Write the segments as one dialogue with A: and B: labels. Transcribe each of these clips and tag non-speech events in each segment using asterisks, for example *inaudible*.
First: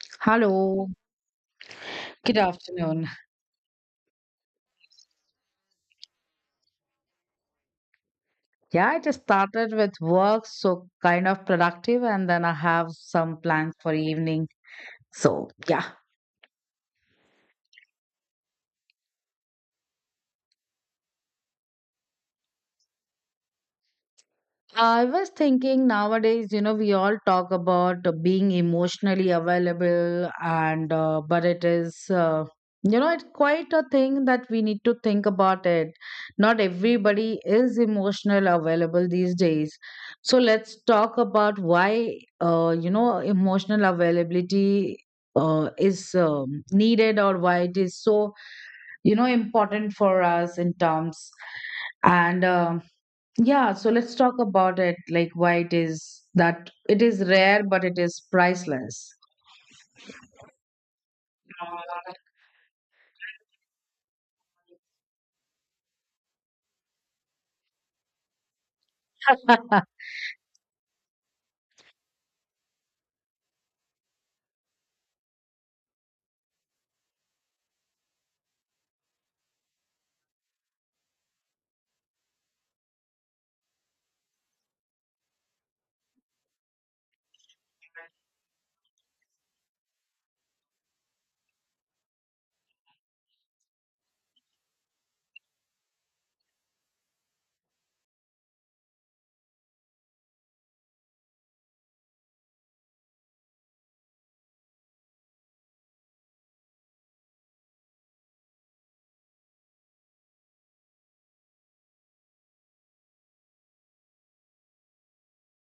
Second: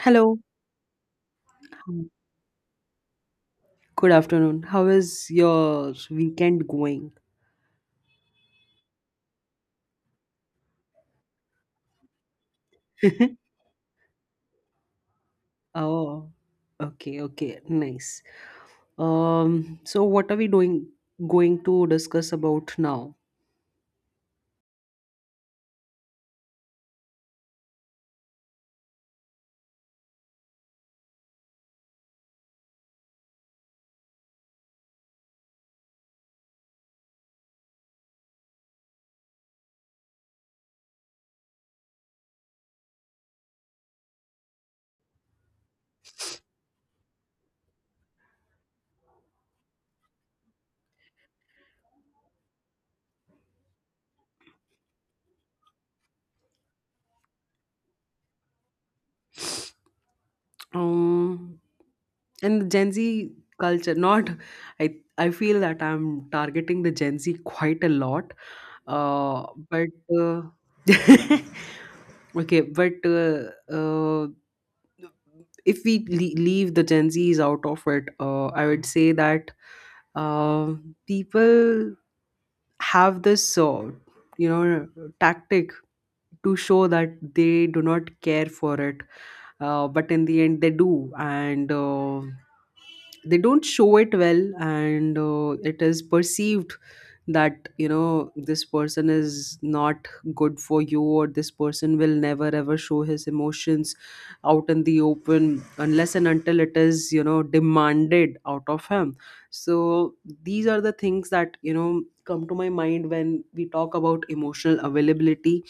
A: Hello.
B: Hello,
A: Hi.
B: good afternoon.
A: Good afternoon. How is your weekend going?
B: Yeah, I just started with work, so kind of productive, and then I have some
A: *laughs*
B: plans for evening. So, yeah.
A: Oh, okay, okay. Nice. So what are we doing going to discuss about now?
B: I was thinking nowadays, you know, we all talk about being emotionally available, and but it is, you know, it's quite a thing that we need to think about it. Not everybody is emotional available these days. So let's talk about why, you know, emotional availability is needed, or why it is so, you know, important for us in terms and. Yeah, so let's talk about it, like why it is that it is rare, but it is priceless.
A: Um, and Gen Z culture, not I I feel that I'm targeting the Gen Z quite a lot. But
B: *laughs*
A: uh, *laughs* okay, but if we leave the Gen Zs out of it. I would say that uh, people have this, you know tactic to show that they do not care for it, but in the end they do, and they don't show it well, and it is perceived that, you know, this person is not good for you, or this person will never ever show his emotions out in the open unless and until it is, demanded out of him. So these are the things that, come to my mind when we talk about emotional availability.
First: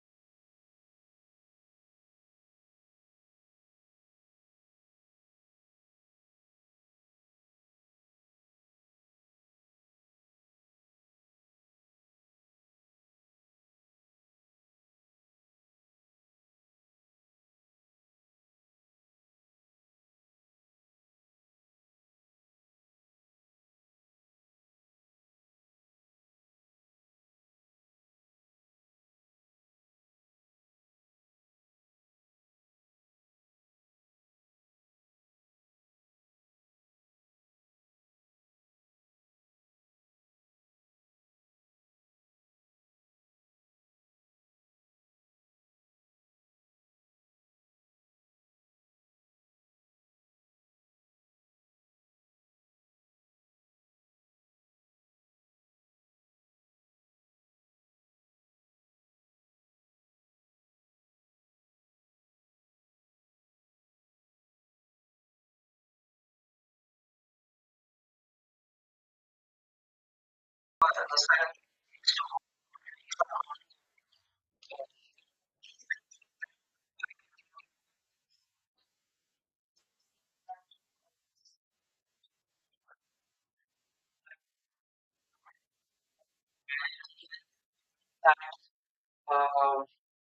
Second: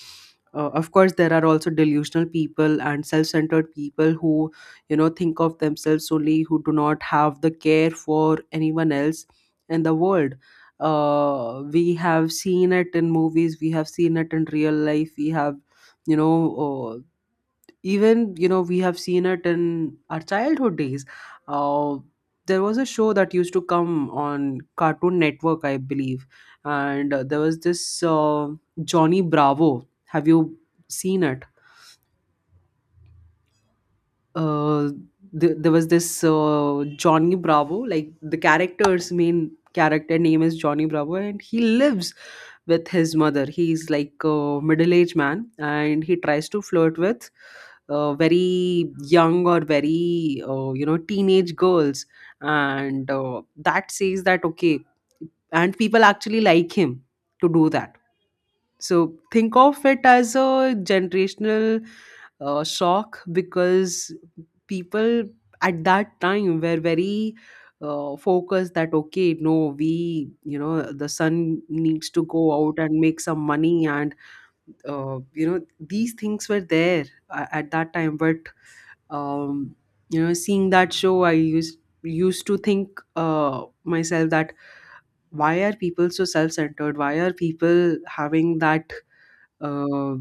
A: Of course, there are also delusional people and self-centered people who, think of themselves only, who do not have the care for anyone else and the world. We have seen it in movies, we have seen it in real life, we have, you know uh, even, we have seen it in our childhood days. uh, there was a show that used to come on Cartoon Network, I believe, and there was this Johnny Bravo. Have you seen it? uh, there was this Johnny Bravo. Like, the character's main character name is Johnny Bravo, and he lives with his mother. He's like a middle aged man, and he tries to flirt with very young, or very, teenage girls, and that says that, okay, and people actually like him to do that. So think of it as a generational shock, because people at that time were very focused that, okay, no, we, the son needs to go out and make some money, and these things were there, at that time, but. Um, seeing that show, I used to think, myself, that why are people so self-centered, why are people having that, uh,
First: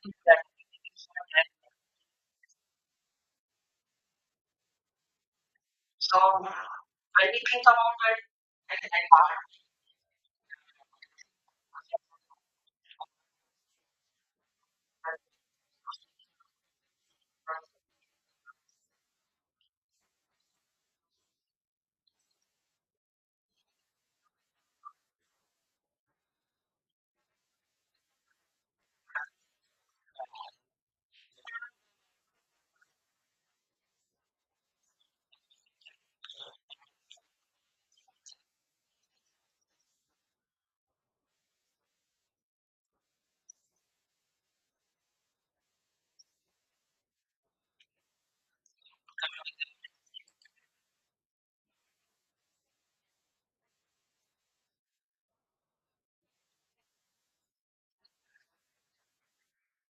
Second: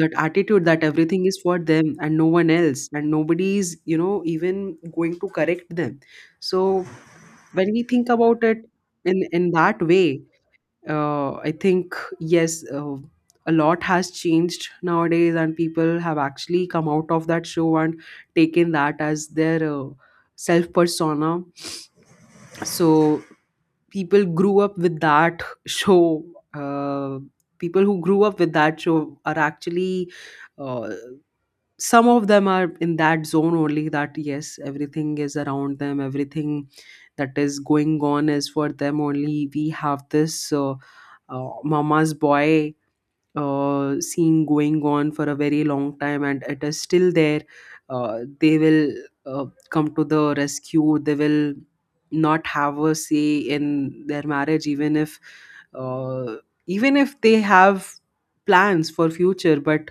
A: that attitude, that everything is for them and no one else, and nobody is, even going to correct them. So when we think about it in that way, I think, yes, a lot has changed nowadays, and people have actually come out of that show and taken that as their self persona. So people grew up with that show. Uh, People who grew up with that show are actually, uh, some of them are in that zone only, that yes, everything is around them, everything that is going on is for them only. We have this, Mama's Boy scene going on for a very long time, and it is still there. They will, come to the rescue, they will not have a say in their marriage, even if, uh, even if they have plans for future, but.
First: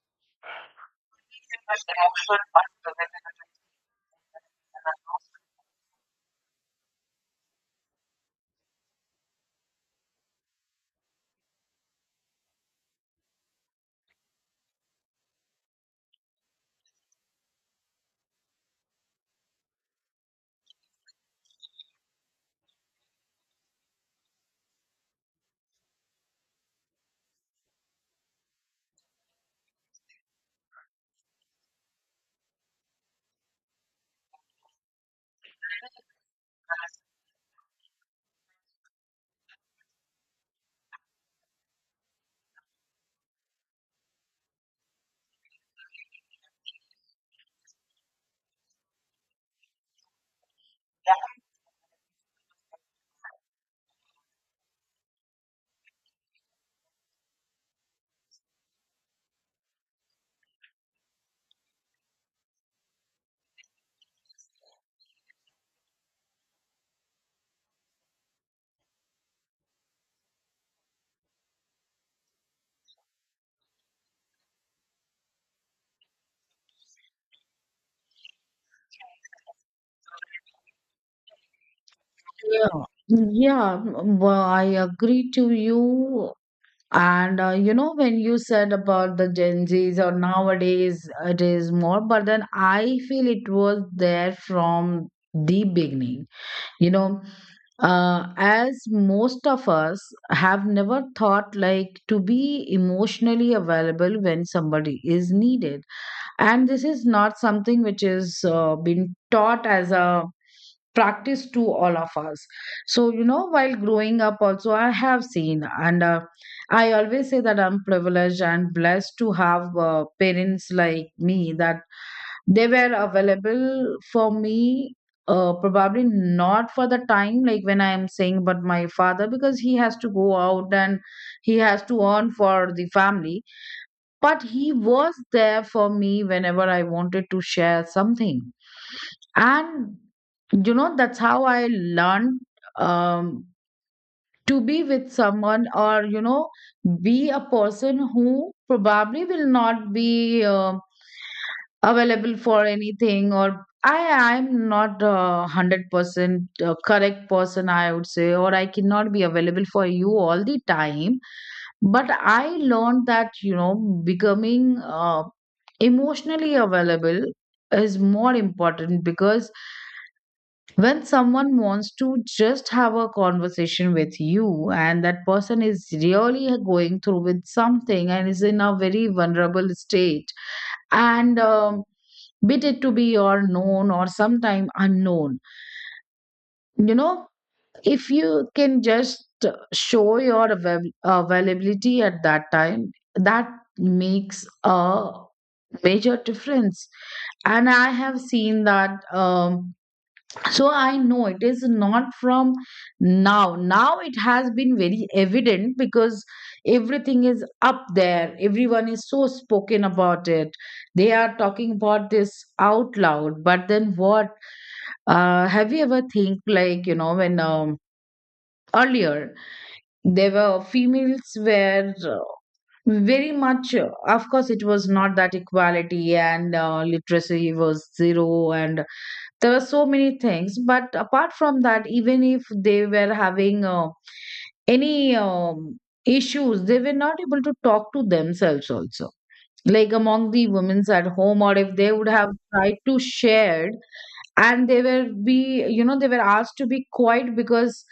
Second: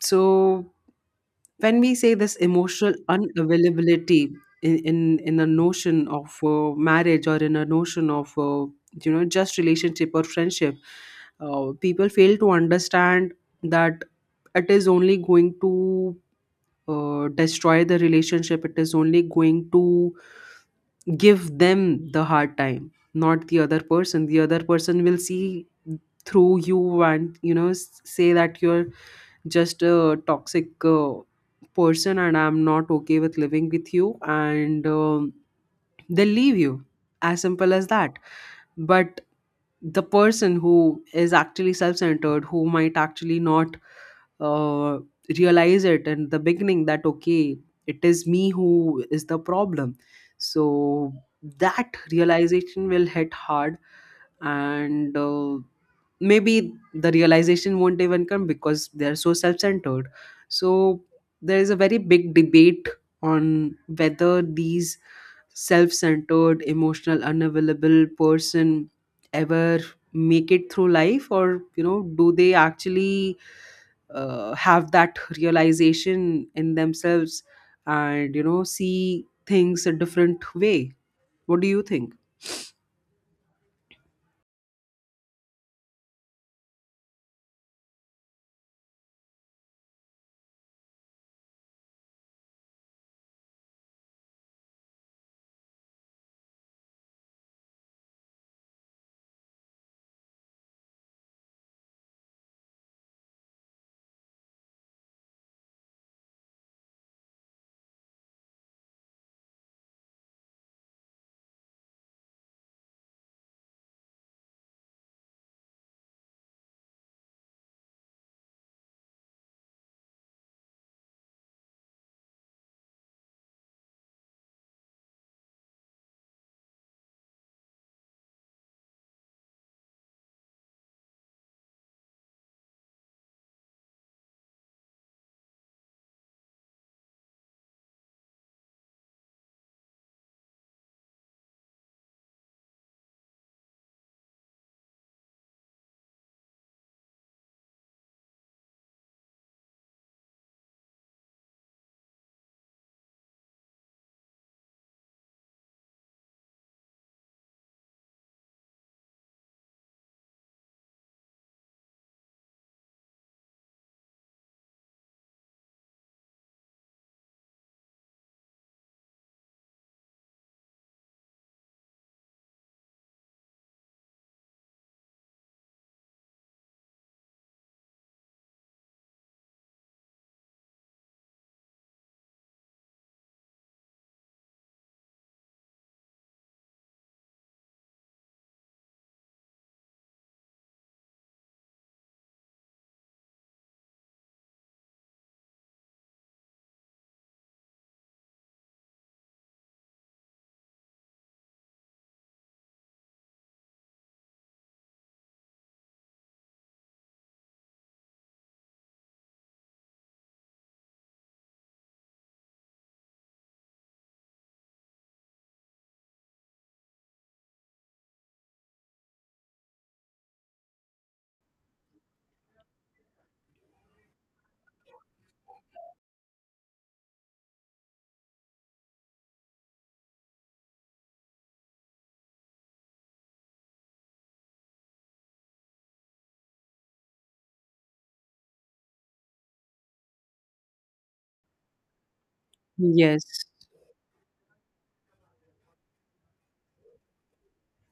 A: So when we say this emotional unavailability in a notion of, marriage, or in a notion of, just relationship or friendship, people fail to understand that it is only going to, destroy the relationship, it is only going to give them the hard time, not the other person. The other person will see through you, and, say that you're just a toxic person, and I'm not okay with living with you. And they leave you, as simple as that. But the person who is actually self-centered, who might actually not, uh, realize it in the beginning that, okay, it is me who is the problem. So that realization will hit hard, and maybe the realization won't even come because they're so self-centered. So there is a very big debate on whether these self-centered, emotional unavailable person ever make it through life, or, do they actually, have that realization in themselves and, see things a different way. What do you think?
B: Yeah. Yeah, well, I agree to you. And you know, when you said about the Gen Zs or nowadays it is more, but then I feel it was there from the beginning. You know, as most of us have never thought like to be emotionally available when somebody is needed, and this is not something which is been taught as a practice to all of us. So you know, while growing up also, I have seen, and I always say that I'm privileged and blessed to have parents like me, that they were available for me, probably not for the time like when I am saying, but my father, because he has to go out and he has to earn for the family, but he was there for me whenever I wanted to share something. And, you know, that's how I learned, um, to be with someone, or, you know, be a person who probably will not be. Available for anything, or I'm not a 100% correct person, I would say, or I cannot be available for you all the time. But I learned that, you know, becoming emotionally available is more important, because when someone wants to just have a conversation with you, and that person is really going through with something and is in a very vulnerable state, and bit it to be or known or sometime unknown, you know, if you can just show your availability at that time, that makes a major difference. And I have seen that. So I know it is not from now. Now it has been very evident, because everything is up there, everyone is so spoken about it, they are talking about this out loud. But then what? Have you ever think, like, you know, when earlier there were females were, very much, of course it was not that equality, and literacy was zero, and there were so many things. But apart from that, even if they were having any issues, they were not able to talk to themselves also, like among the women's at home, or if they would have tried to
A: Yes.
B: share, and they were be, you know, they were asked to be quiet, because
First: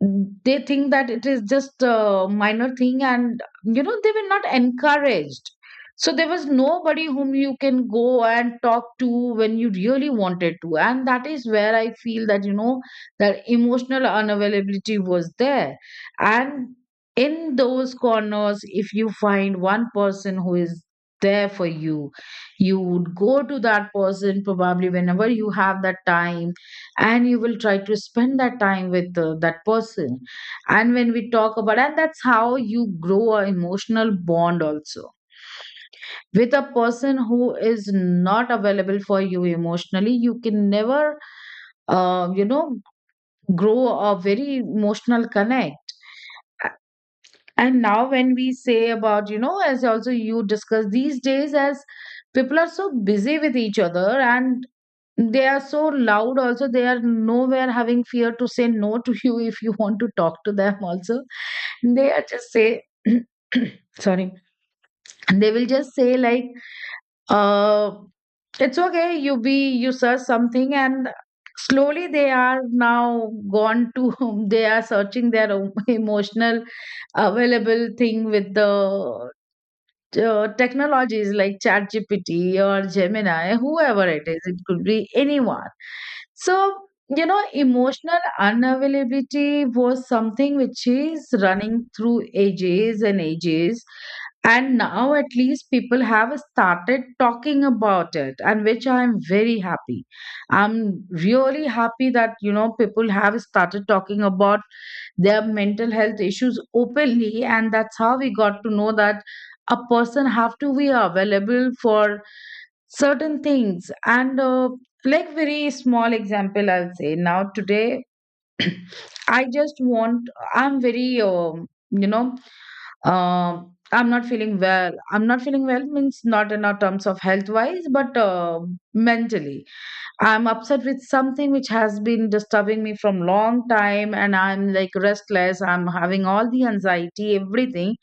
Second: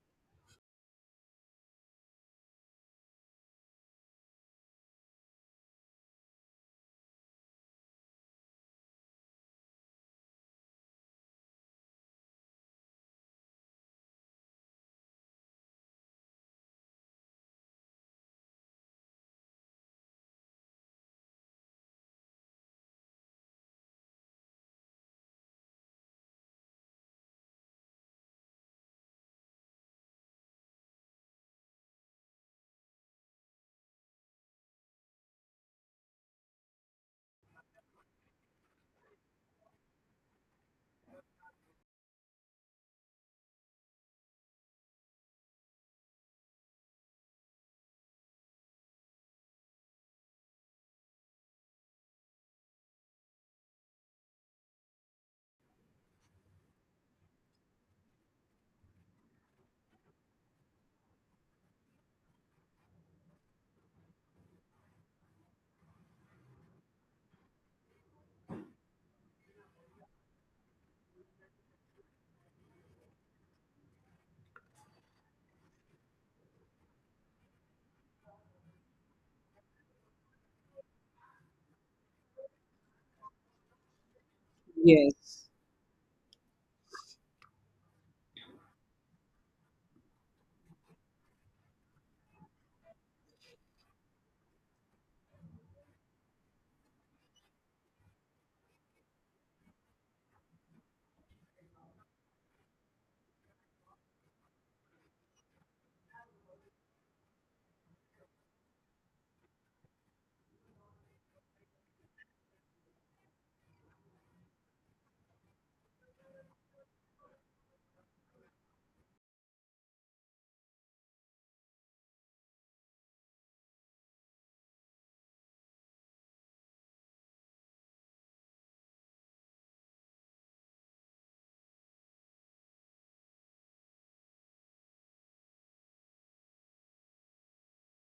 B: they think that it is just a minor thing, and you know, they were not encouraged. So there was nobody whom you can go and talk to when you really wanted to, and that is where I feel that, you know, that emotional unavailability was there. And in those corners, if you find one person who is there for you, you would go to that person probably whenever you have that time, and you will try to spend that time with that person. And when we talk about, and that's how you grow an emotional bond also. With a person who is not available for you emotionally, you can never, you know, grow a very emotional connect. And now when we say about, you know, as also you discuss these days, as people are so busy with each other, and they are so loud, also, they are nowhere having fear to say no to you *laughs* if you want to talk to them, also. They are just say, *clears throat* sorry, they will just say, like, uh, it's okay, you be, you search something, and slowly they are now gone to, *laughs* they are searching their own *laughs* emotional available thing with the technologies like ChatGPT or Gemini, whoever it is, it could be
A: Yes.
B: anyone. So, you know, emotional unavailability was something which is running through ages and ages. And now, at least, people have started talking about it, and which I am very happy. I'm really happy that, you know, people have started talking about their mental health issues openly, and that's how we got to know that a person have to be available for certain things. And like very small example, I'll say, now today *clears throat* I just want, I'm very um I'm not feeling well. I'm not feeling well means not in our terms of health wise, but mentally I'm upset with something which has been disturbing me from long time, and I'm like restless. I'm having all the anxiety, everything.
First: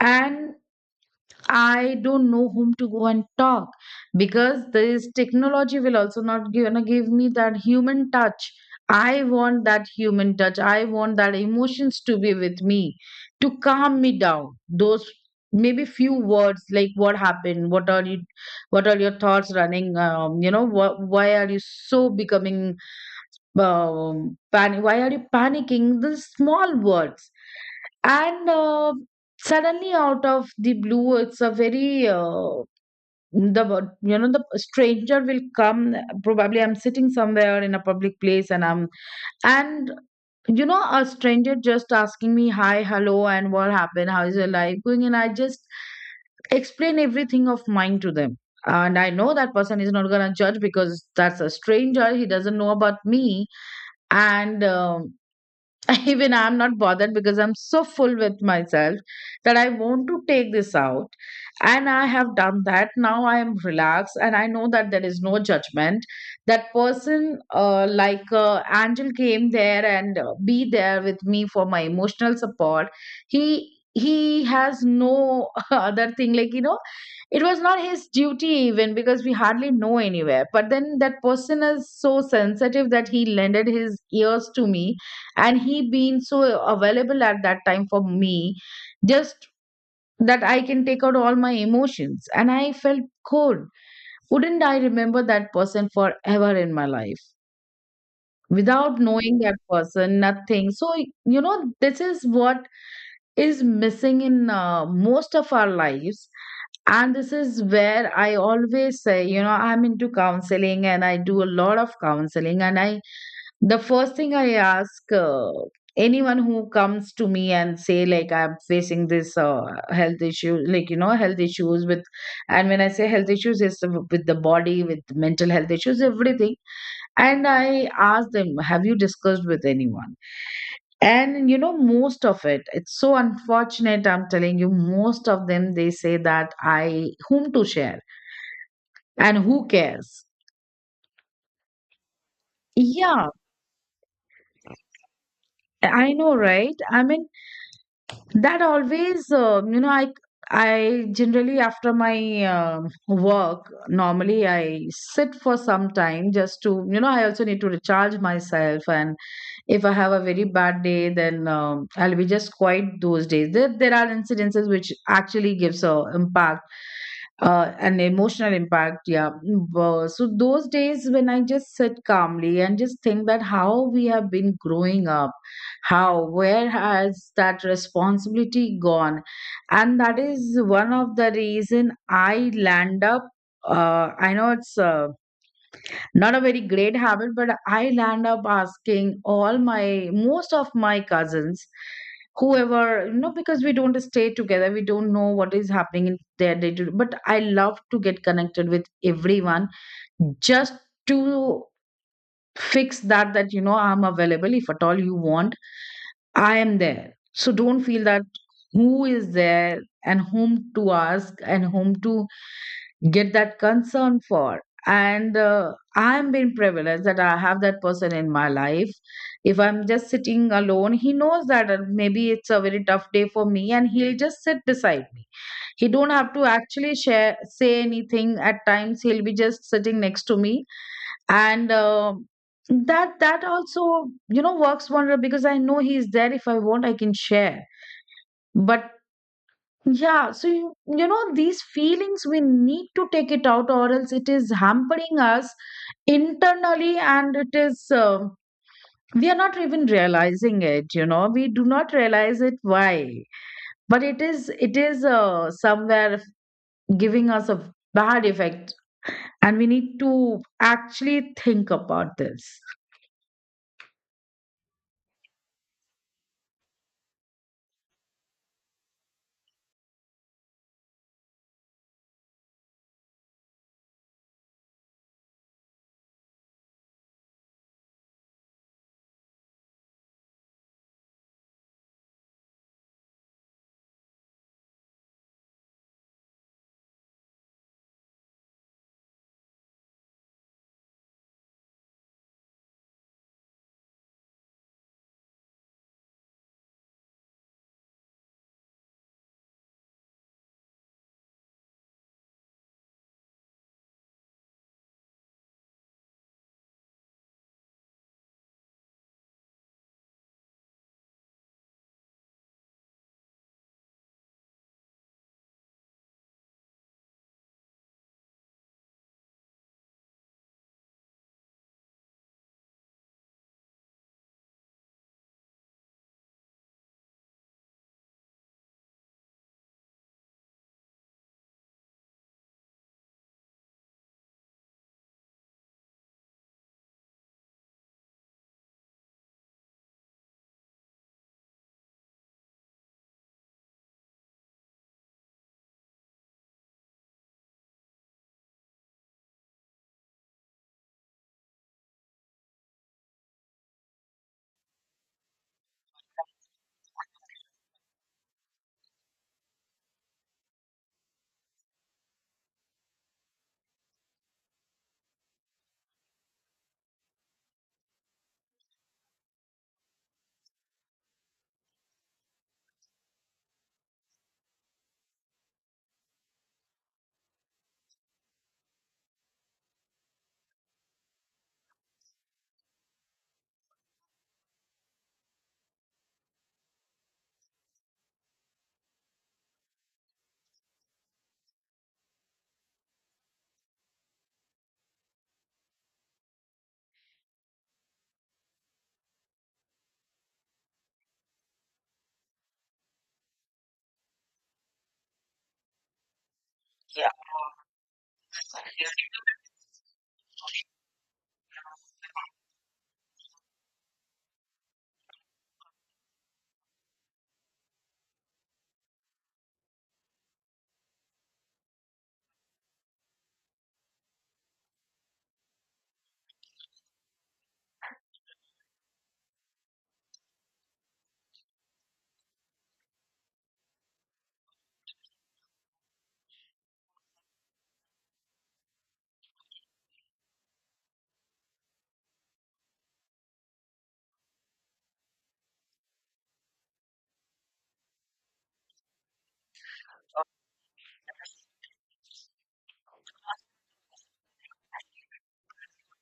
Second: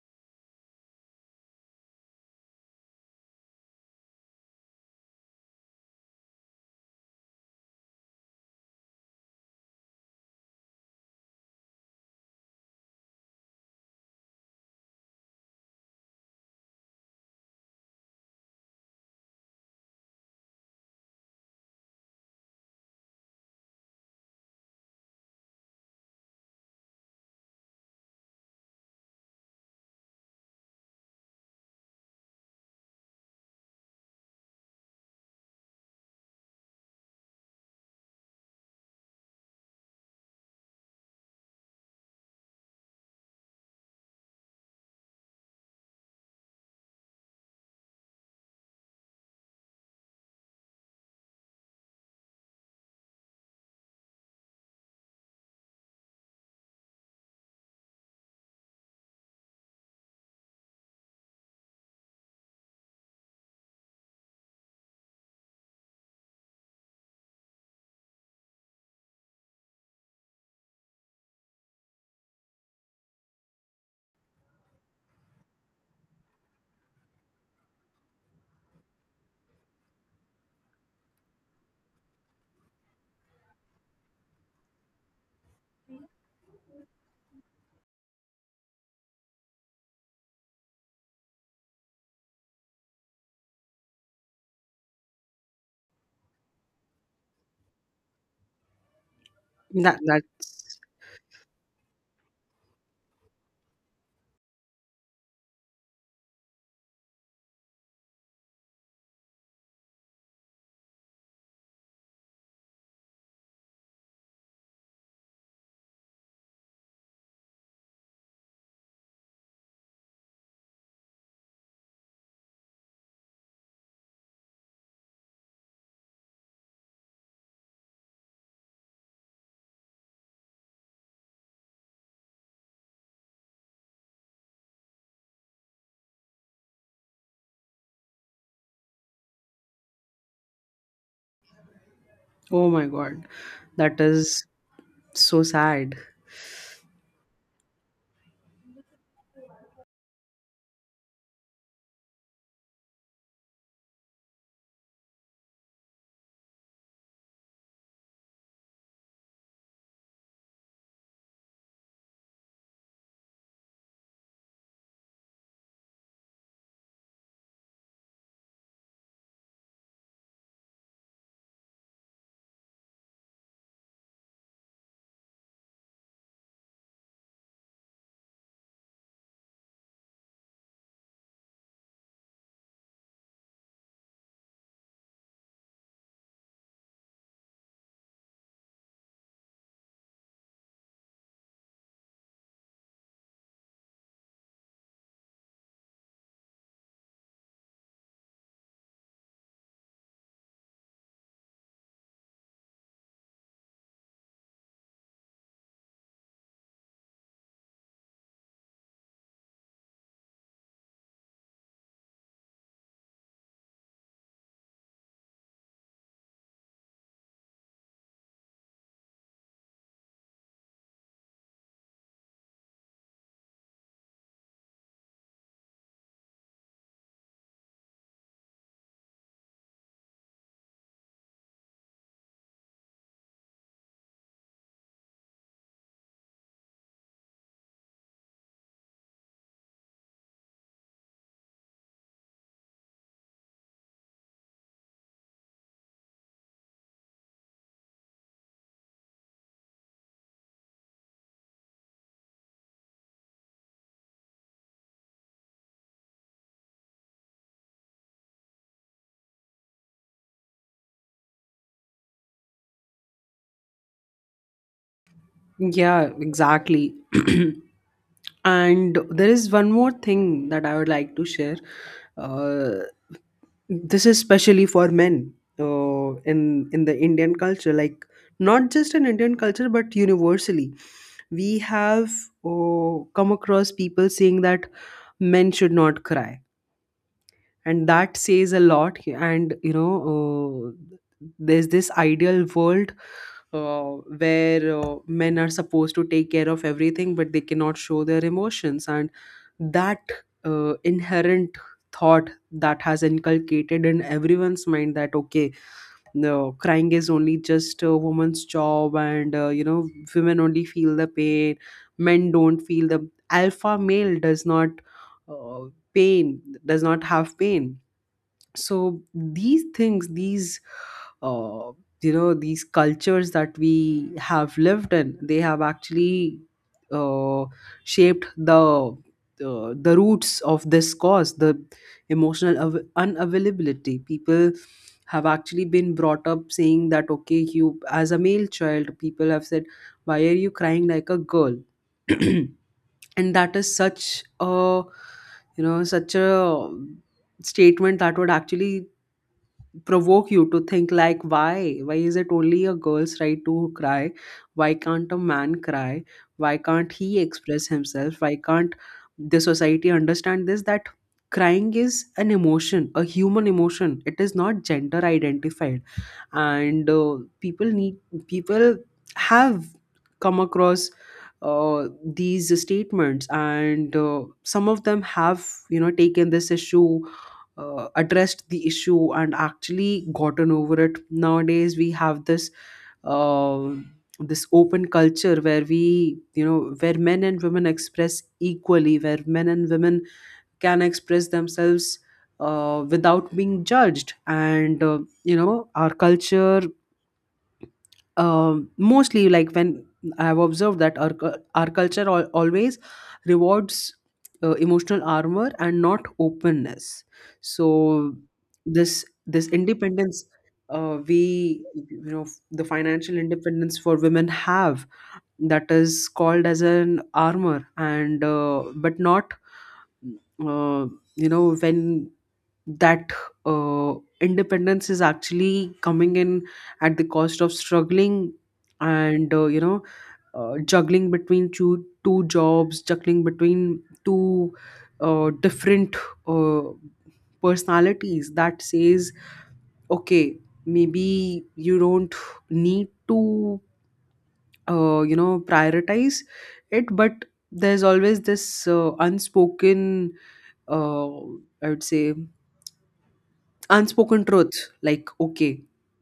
B: And I don't know whom to go and talk, because this technology will also not give, gonna give me that human touch. I want that human touch. I want that emotions to be with me, to calm me down. Those maybe few words like, what happened, what are you, what are your thoughts running? You know, why are you so becoming panic? Why are you panicking? The small words. And suddenly out of the blue, it's a very the you know the stranger will come. Probably I'm sitting somewhere in a public place, and I'm, and you know, a stranger just asking me, hi, hello, and what happened, how is your life going, and I just explain everything of mine to them, and I know that person is not going to judge, because that's a stranger, he doesn't know about me. And *laughs* even I'm not bothered, because I'm so full with myself, that I want to take this out. And I have done that. Now I am relaxed, and I know that there is no judgment. That person, like Angel, came there and be there with me for my emotional support. He has no *laughs* other thing, like, you know, it was not his duty even, because we hardly know anywhere, but then that person is so sensitive that he lended his ears to me, and he being so available at that time for me, just that I can take out all my emotions, and I felt good. Wouldn't I remember that person forever in my life? Without knowing that
A: that
B: person, nothing.
A: that's
B: So, you know, this is what is missing in most of our lives. And this is where I always say, you know, I'm into counseling, and I do a lot of counseling, and I, the first thing I ask, anyone who comes to me and say like, I'm facing this health issue, like, you know, health issues with, and when I say health issues, it's with the body, with mental health issues, everything. And I asked them, have you discussed with anyone? And you know, most of it, it's so unfortunate. I'm telling you, most of them, they say that I, whom to share, and who cares?
A: Oh my God,
B: Yeah,
A: that is so sad.
B: I know, right? I mean, that always, you know, I generally after my work, normally I sit for some time just to, you know, I also need to recharge myself. And if I have a very bad day, then I'll be just quiet those days. There are incidences which actually gives a impact, an emotional impact. Yeah. So those days when I just sit calmly and just think that how we have been growing up, how, where has that responsibility gone, and that is one of the reason I land up. I know it's. Not a very great habit, but I land up asking all my, most of my cousins, whoever, you know, because we don't stay together, we don't know what is happening in their day to. But I love to get connected with everyone, just to fix that, that, you know, I'm available, if at all you want, I am there. So don't feel that, who is there and whom to ask and whom to get that concern for. And I'm being privileged that I have that person in my life. If I'm just sitting alone, he knows that maybe it's a very tough day for me, and he'll just sit beside me. He don't have to actually share say anything. At times, he'll be just sitting next to me, and that also works wonder because I know he's there. If I want, I can share. But yeah, so you know these feelings we need to take it out, or else it is hampering us internally. And it is we are not even realizing it. You know, we do not realize it why, but it is somewhere giving us a bad effect, and we need to actually think about this.
A: Yeah, exactly. *clears throat* And there is one more thing that I would like to share. Uh, this is especially for men, in the Indian culture. Like, not just in Indian culture, but universally. We have come across people saying that men should not cry, and that says a lot. And, there's this ideal world uh, where, men are supposed to take care of everything but they cannot show their emotions, and that inherent thought that has inculcated in everyone's mind that, okay, no, crying is only just a woman's job, and women only feel the pain, men don't feel the, alpha male does not, uh, pain, does not have pain. So these things, these, uh, these cultures that we have lived in, they have actually, uh, shaped the, the roots of this cause, the emotional unavailability. People have actually been brought up saying that, okay, you as a male child, people have said, why are you crying like a girl? *clears throat* And that is such a, such a statement that would actually provoke you to think, like, why is it only a girl's right to cry? Why can't a man cry? Why can't he express himself? Why can't the society understand this, that crying is an emotion, a human emotion, it is not gender identified? And people have come across, uh, these statements, and some of them have, taken this issue, addressed the issue, and actually gotten over it. Nowadays, we have this, um this open culture where, men and women express equally, where men and women can express themselves without being judged, and our culture, mostly, like, when I have observed that our culture always rewards emotional armor and not openness. So this independence, we you know the financial independence for women have, that is called as an armor, and but not, uh, when that uh, independence is actually coming in at the cost of struggling, and juggling between two jobs, juggling between two different uh, personalities, that says, okay, maybe you don't need to, prioritize it, but there's always this unspoken, uh, I would say, unspoken truths, like, okay,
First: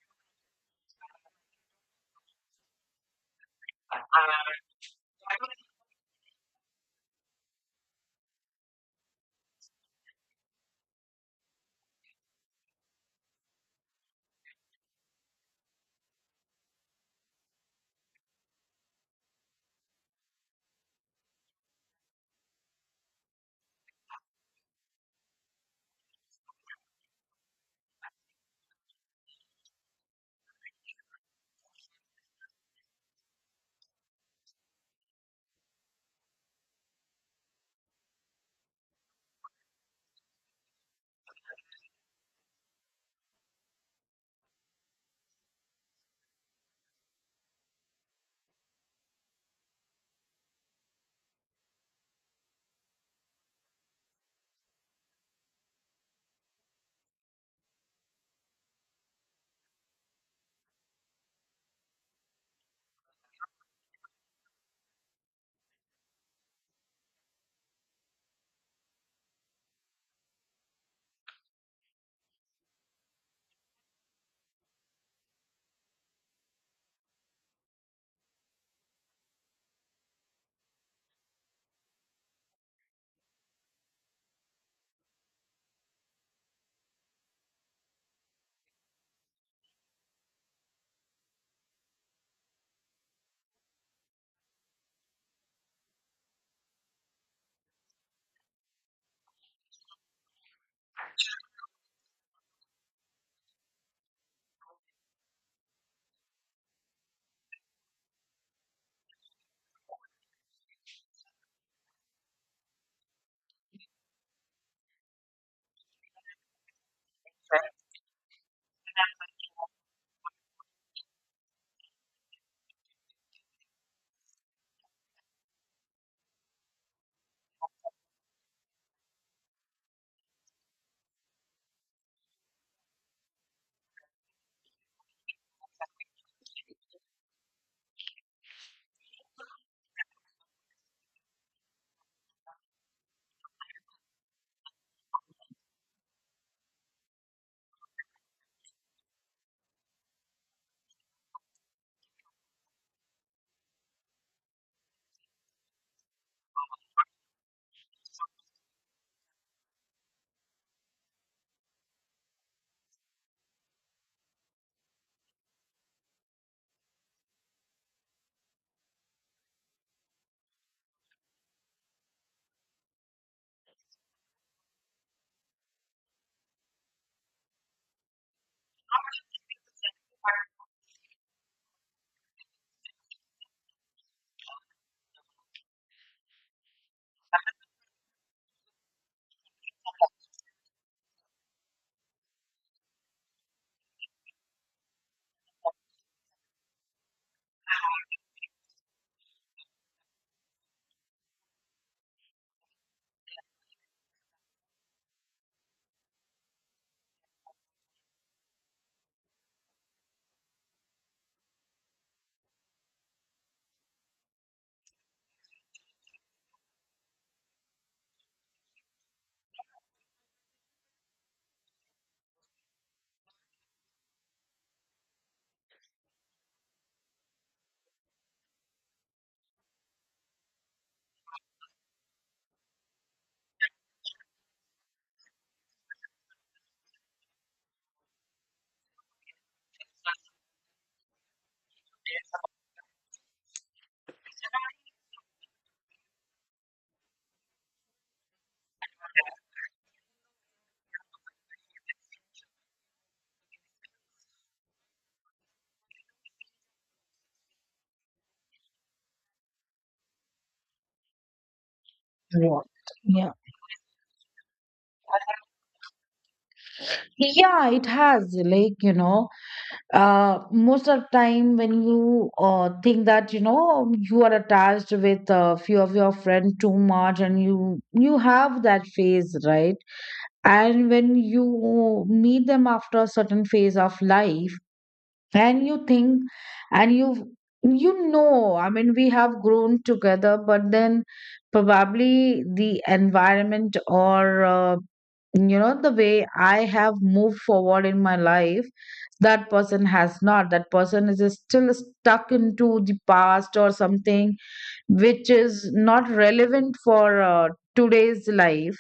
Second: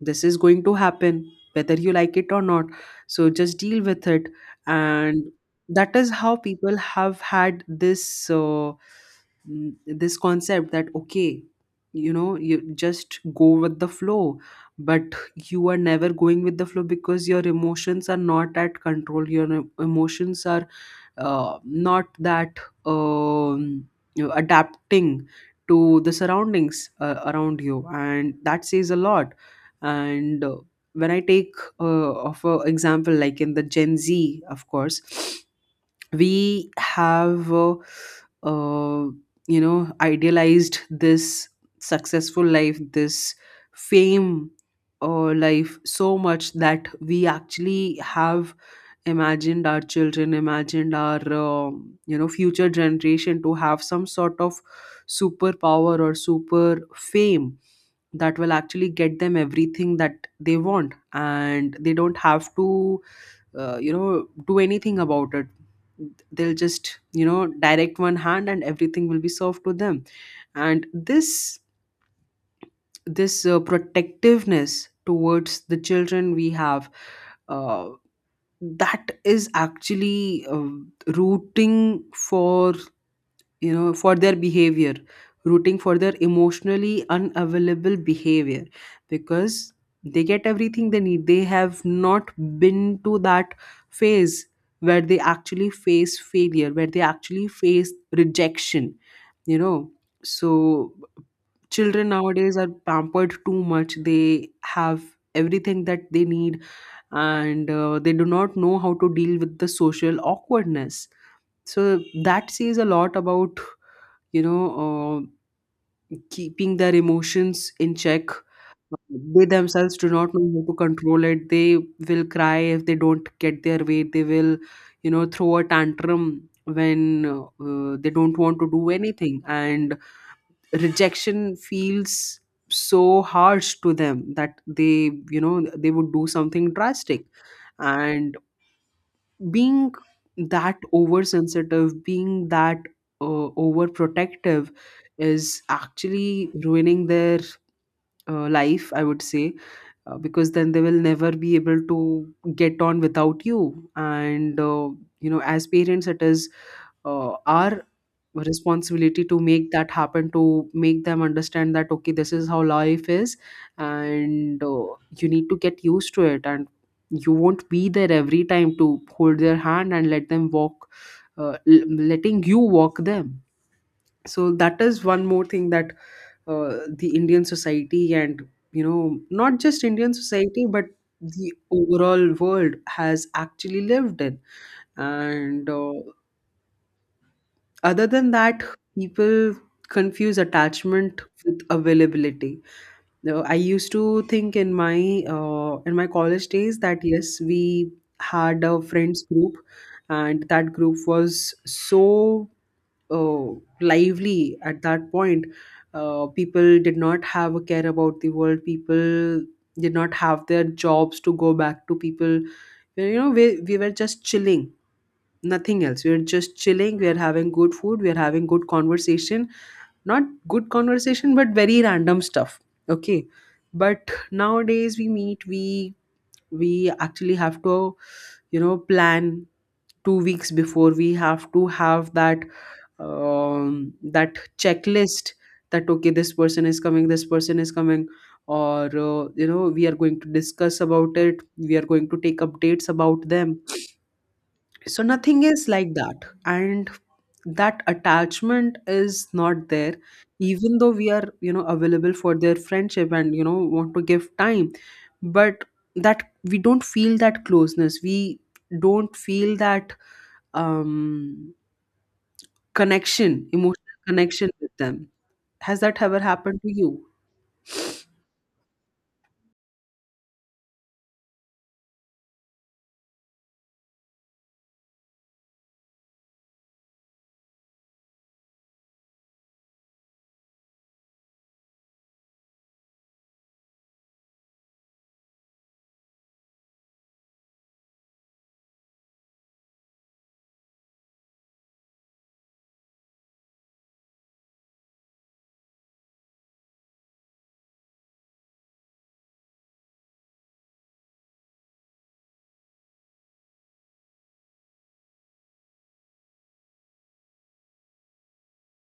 A: this is going to happen whether you like it or not, so just deal with it. And that is how people have had this, this concept that, okay, you just go with the flow. But you are never going with the flow because your emotions are not at control, your emotions are, not that, um, adapting to the surroundings around you, and that says a lot. And when I take, of a example, like in the Gen Z, of course, *sniffs* we have, uh, idealized this successful life, this fame, life, so much that we actually have imagined our children, imagined our, future generation to have some sort of superpower or super fame that will actually get them everything that they want, and they don't have to, do anything about it. They'll just, direct one hand, and everything will be served to them. And this protectiveness towards the children we have, uh, that is actually, rooting for, for their behavior, rooting for their emotionally unavailable behavior, because they get everything they need, they have not been to that phase where they actually face failure, where they actually face rejection, you know so children nowadays are pampered too much, they have everything that they need, and they do not know how to deal with the social awkwardness. So that says a lot about, you know, uh, keeping their emotions in check. They themselves do not know how to control it. They will cry if they don't get their way. They will, throw a tantrum when, they don't want to do anything. And rejection feels so harsh to them that they would do something drastic. And being that oversensitive, being that, uh, overprotective, is actually ruining their life, I would say, because then they will never be able to get on without you. And, as parents, it is, our responsibility to make that happen, to make them understand that, okay, this is how life is, and you need to get used to it, and you won't be there every time to hold their hand and let them walk, letting you walk them. So that is one more thing that, the Indian society, and, not just Indian society but the overall world, has actually lived in. And other than that, people confuse attachment with availability. Now, I used to think in my college days that, yes, we had a friends group, and that group was so, uh, lively at that point. People did not have a care about the world. People did not have their jobs to go back to. People, you know, we were just chilling, nothing else, we're just chilling, we're having good food, we're having good conversation — not good conversation, but very random stuff, okay. But nowadays we meet, we actually have to, plan 2 weeks before, we have to have that, that checklist, that okay, this person is coming, this person is coming, or, we are going to discuss about it, we are going to take updates about them. So nothing is like that, and that attachment is not there, even though we are, available for their friendship and, want to give time, but that we don't feel that closeness, we don't feel that, um
B: Right. Yeah.
A: connection, emotional connection with them. Has that ever happened to you?
B: Yeah, it has. Like, you know, most of time when you think that, you know, you are attached with a few of your friends too much and you have that phase, right? And when you meet them after a certain phase of life, and you think and you know, I mean, we have grown together, but then probably the environment or you know, the way I have moved forward in my life, that person has not. That person is still stuck into the past or something which is not relevant for today's life.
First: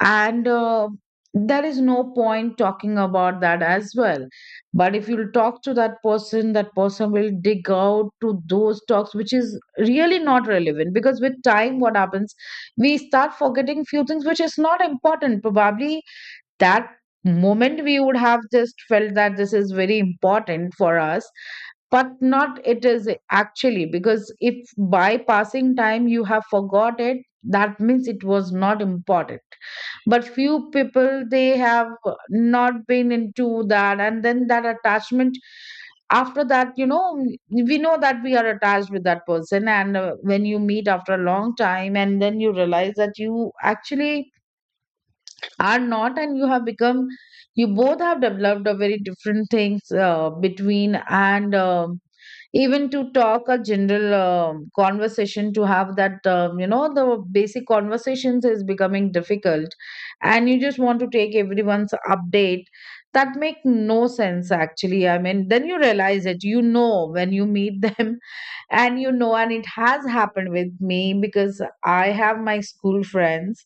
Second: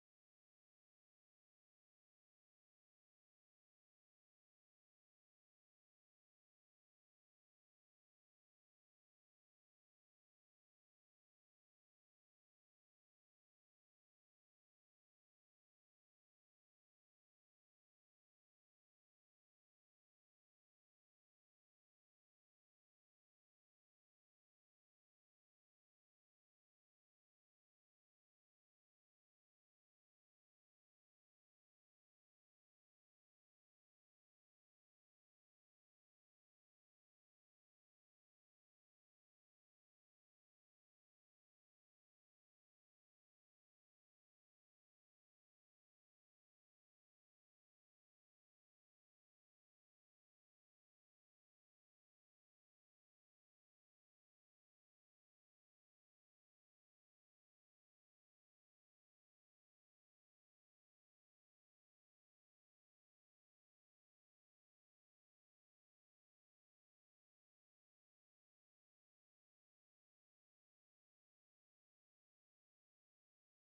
B: And there is no point talking about that as well. But if you talk to that person, that person will dig out to those talks which is really not relevant, because with time what happens, we start forgetting few things which is not important. Probably that moment we would have just felt that this is very important for us, but not it is actually, because if by passing time you have forgot it, that means it was not important. But few people, they have not been into that. And then that attachment, after that, you know, we know that we are attached with that person, and when you meet after a long time and then you realize that you actually are not, and you have become, you both have developed a very different things between. And even to talk a general conversation, to have that you know, the basic conversations is becoming difficult, and you just want to take everyone's update that make no sense actually. I mean, then you realize it, you know, when you meet *laughs* them. And you know, and it has happened with me because I have my school friends.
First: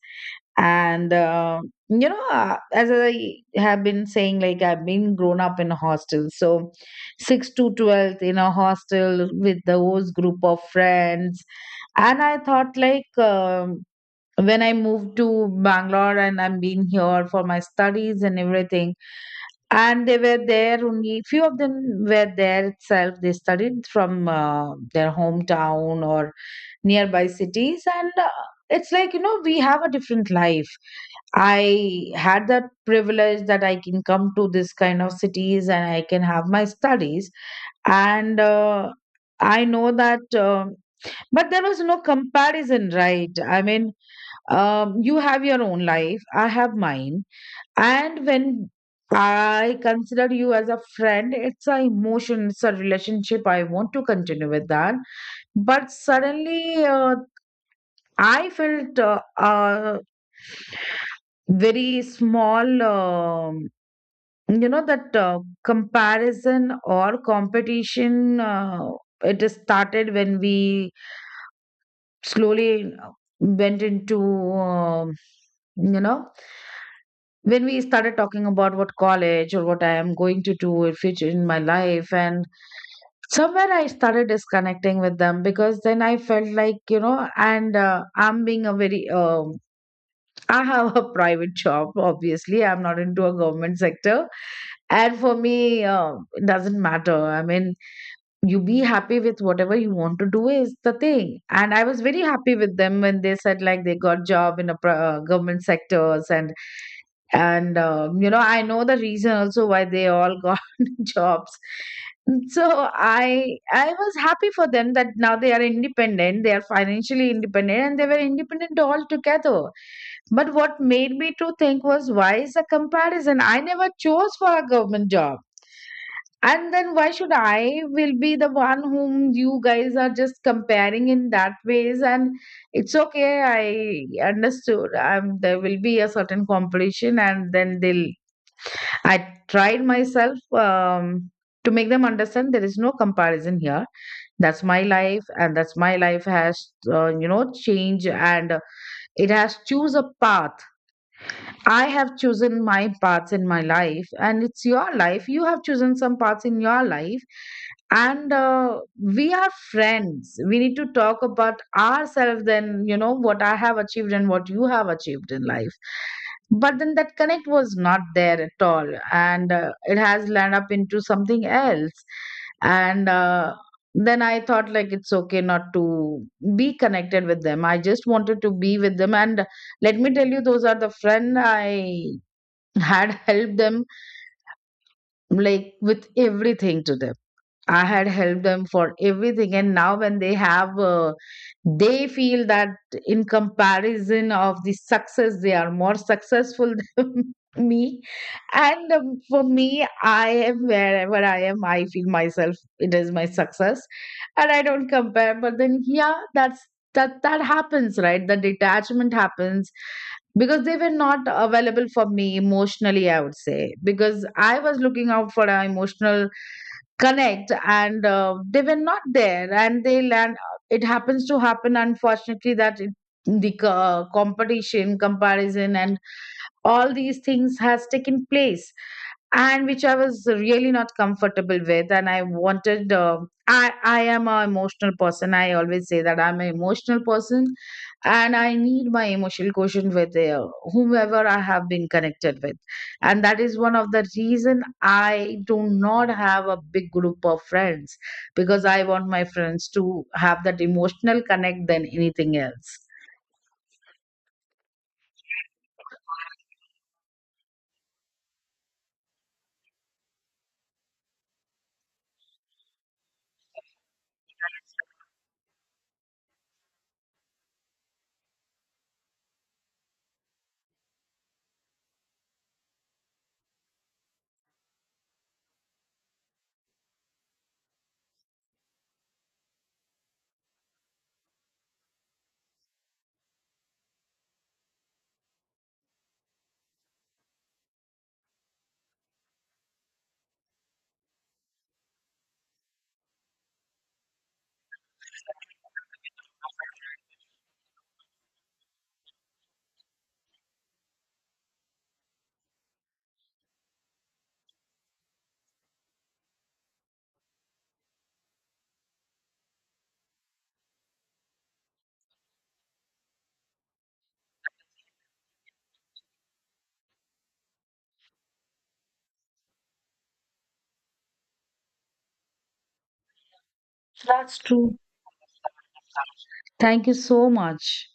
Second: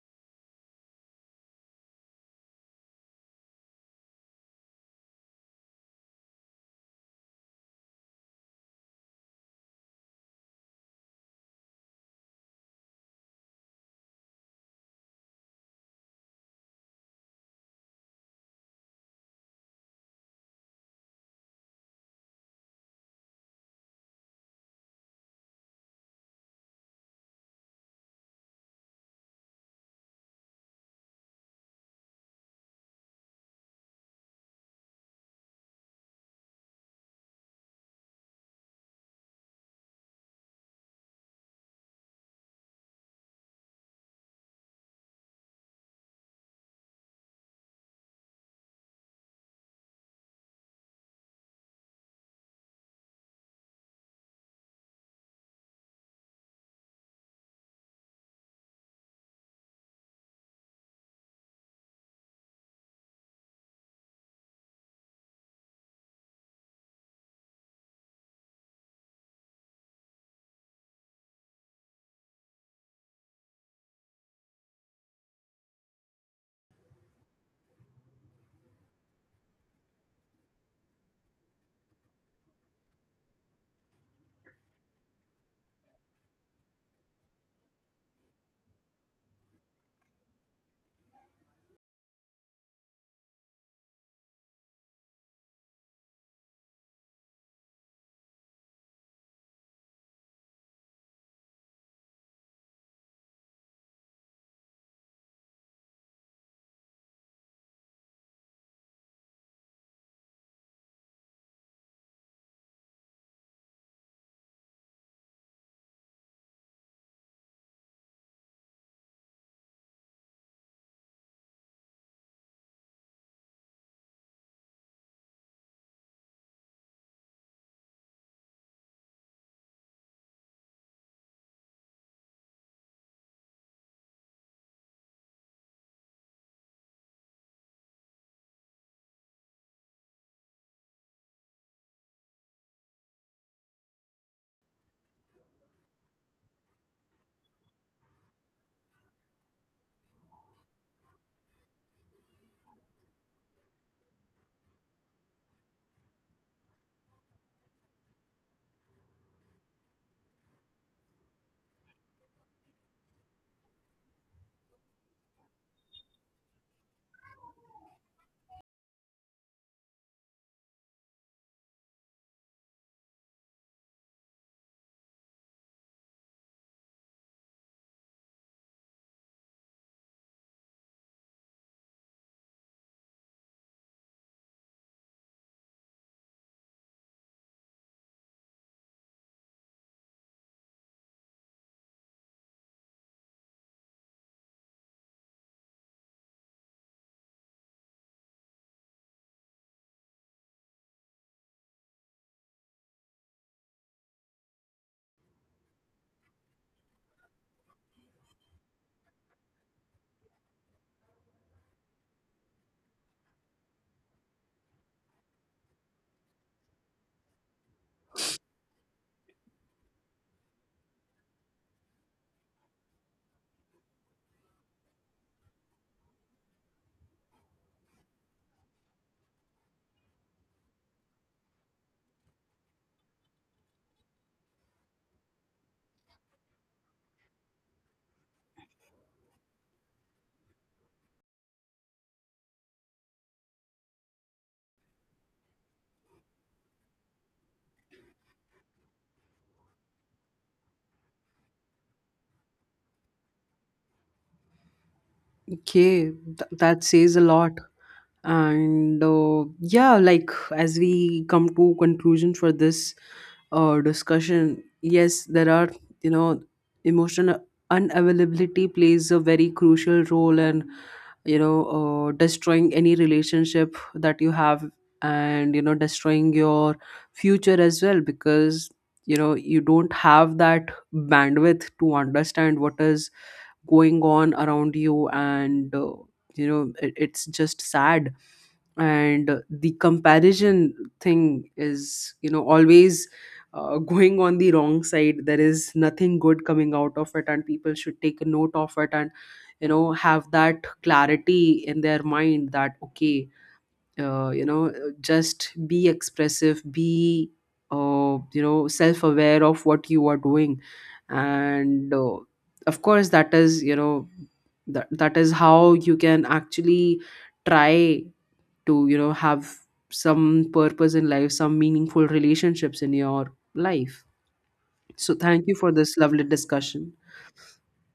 B: And you know, as I have been saying, like I've been grown up in a hostel, so 6 to 12th in a hostel with those group of friends. And I thought like when I moved to Bangalore, and I am been here for my studies and everything, and they were there, only few of them were there itself. They studied from their hometown or nearby cities. And it's like, you know, we have a different life. I had that privilege that I can come to this kind of cities and I can have my studies. And I know that but there was no comparison, right? I mean, you have your own life, I have mine. And when I consider you as a friend, it's a emotion, it's a relationship. I want to continue with that. But suddenly, I felt very small, you know, that comparison or competition. It started when we slowly went into, um, you know, when we started talking about what college or what I am going to do in future in my life, and somewhere I started disconnecting with them, because then I felt like, you know, and I'm being a very *laughs* I have a *laughs* private job. Obviously, I'm not into a government sector, and for me, it doesn't matter. I mean, you be happy with whatever you want to do is the thing. And I was very happy with them when they said like they got job in a government sectors. And you know, I know the reason also why they all got *laughs* jobs. So I was happy for them that now they are independent, they are financially independent, and they were independent altogether. But what made me to think was why is a comparison? I never chose for a government job, and then why should I will be the one whom you guys are just comparing in that ways? And it's okay, I understood. There will be a certain competition, and then they'll. I tried myself to make them understand there is no comparison here. That's my life, and that's my life has you know, change, and it has choose a path. I have chosen my paths in my life, and it's your life. You have chosen some paths in your life, and we are friends. We need to talk about ourselves, then, you know, what I have achieved and what you have achieved in life. But then that connect was not there at all, and it has land up into something else. And then I thought, like, it's okay not to be connected with them. I just wanted to be with them, and let me tell you, those are the friend I had *laughs* helped them, like, with everything to them. I had helped them for everything. And now, when they have, they feel that in comparison of the success, they are more successful *laughs* than me. And for me, I am wherever I am, I feel myself, it is my success. And I don't compare. But then, yeah, that's. That happens, right? The detachment happens because they were not available for me emotionally, I would say, because I was looking out for an emotional connect, and they were not there, and they land, it happens to happen, unfortunately, that it, the competition, comparison, and all these things has taken place, and which I was really not comfortable with. And I wanted I am a emotional person, I always say that I'm an emotional person, and I need my emotional quotient with whomever I have been connected with. And that is one of the reason I do not have a big group of friends, because I want my friends to have that emotional connect than anything else.
A: Okay, that says a lot. And yeah, like, as we come to conclusion for this or discussion, yes, there are, you know emotional unavailability plays a very crucial role and, destroying any relationship that you have, and destroying your future as well, because, you don't have that bandwidth to understand what is going on around you, and it's just sad. And the comparison thing is, always, going on the wrong side. There is nothing good coming out of it, and people should take a note of it and, have that clarity in their mind that, okay, uh, you know just be expressive, be, self aware of what you are doing. And of course, that is, that is how you can actually try to, have some purpose in life, some meaningful relationships in your life.
B: That's true.
A: So thank you for this lovely
B: Thank you
A: discussion.
B: so much.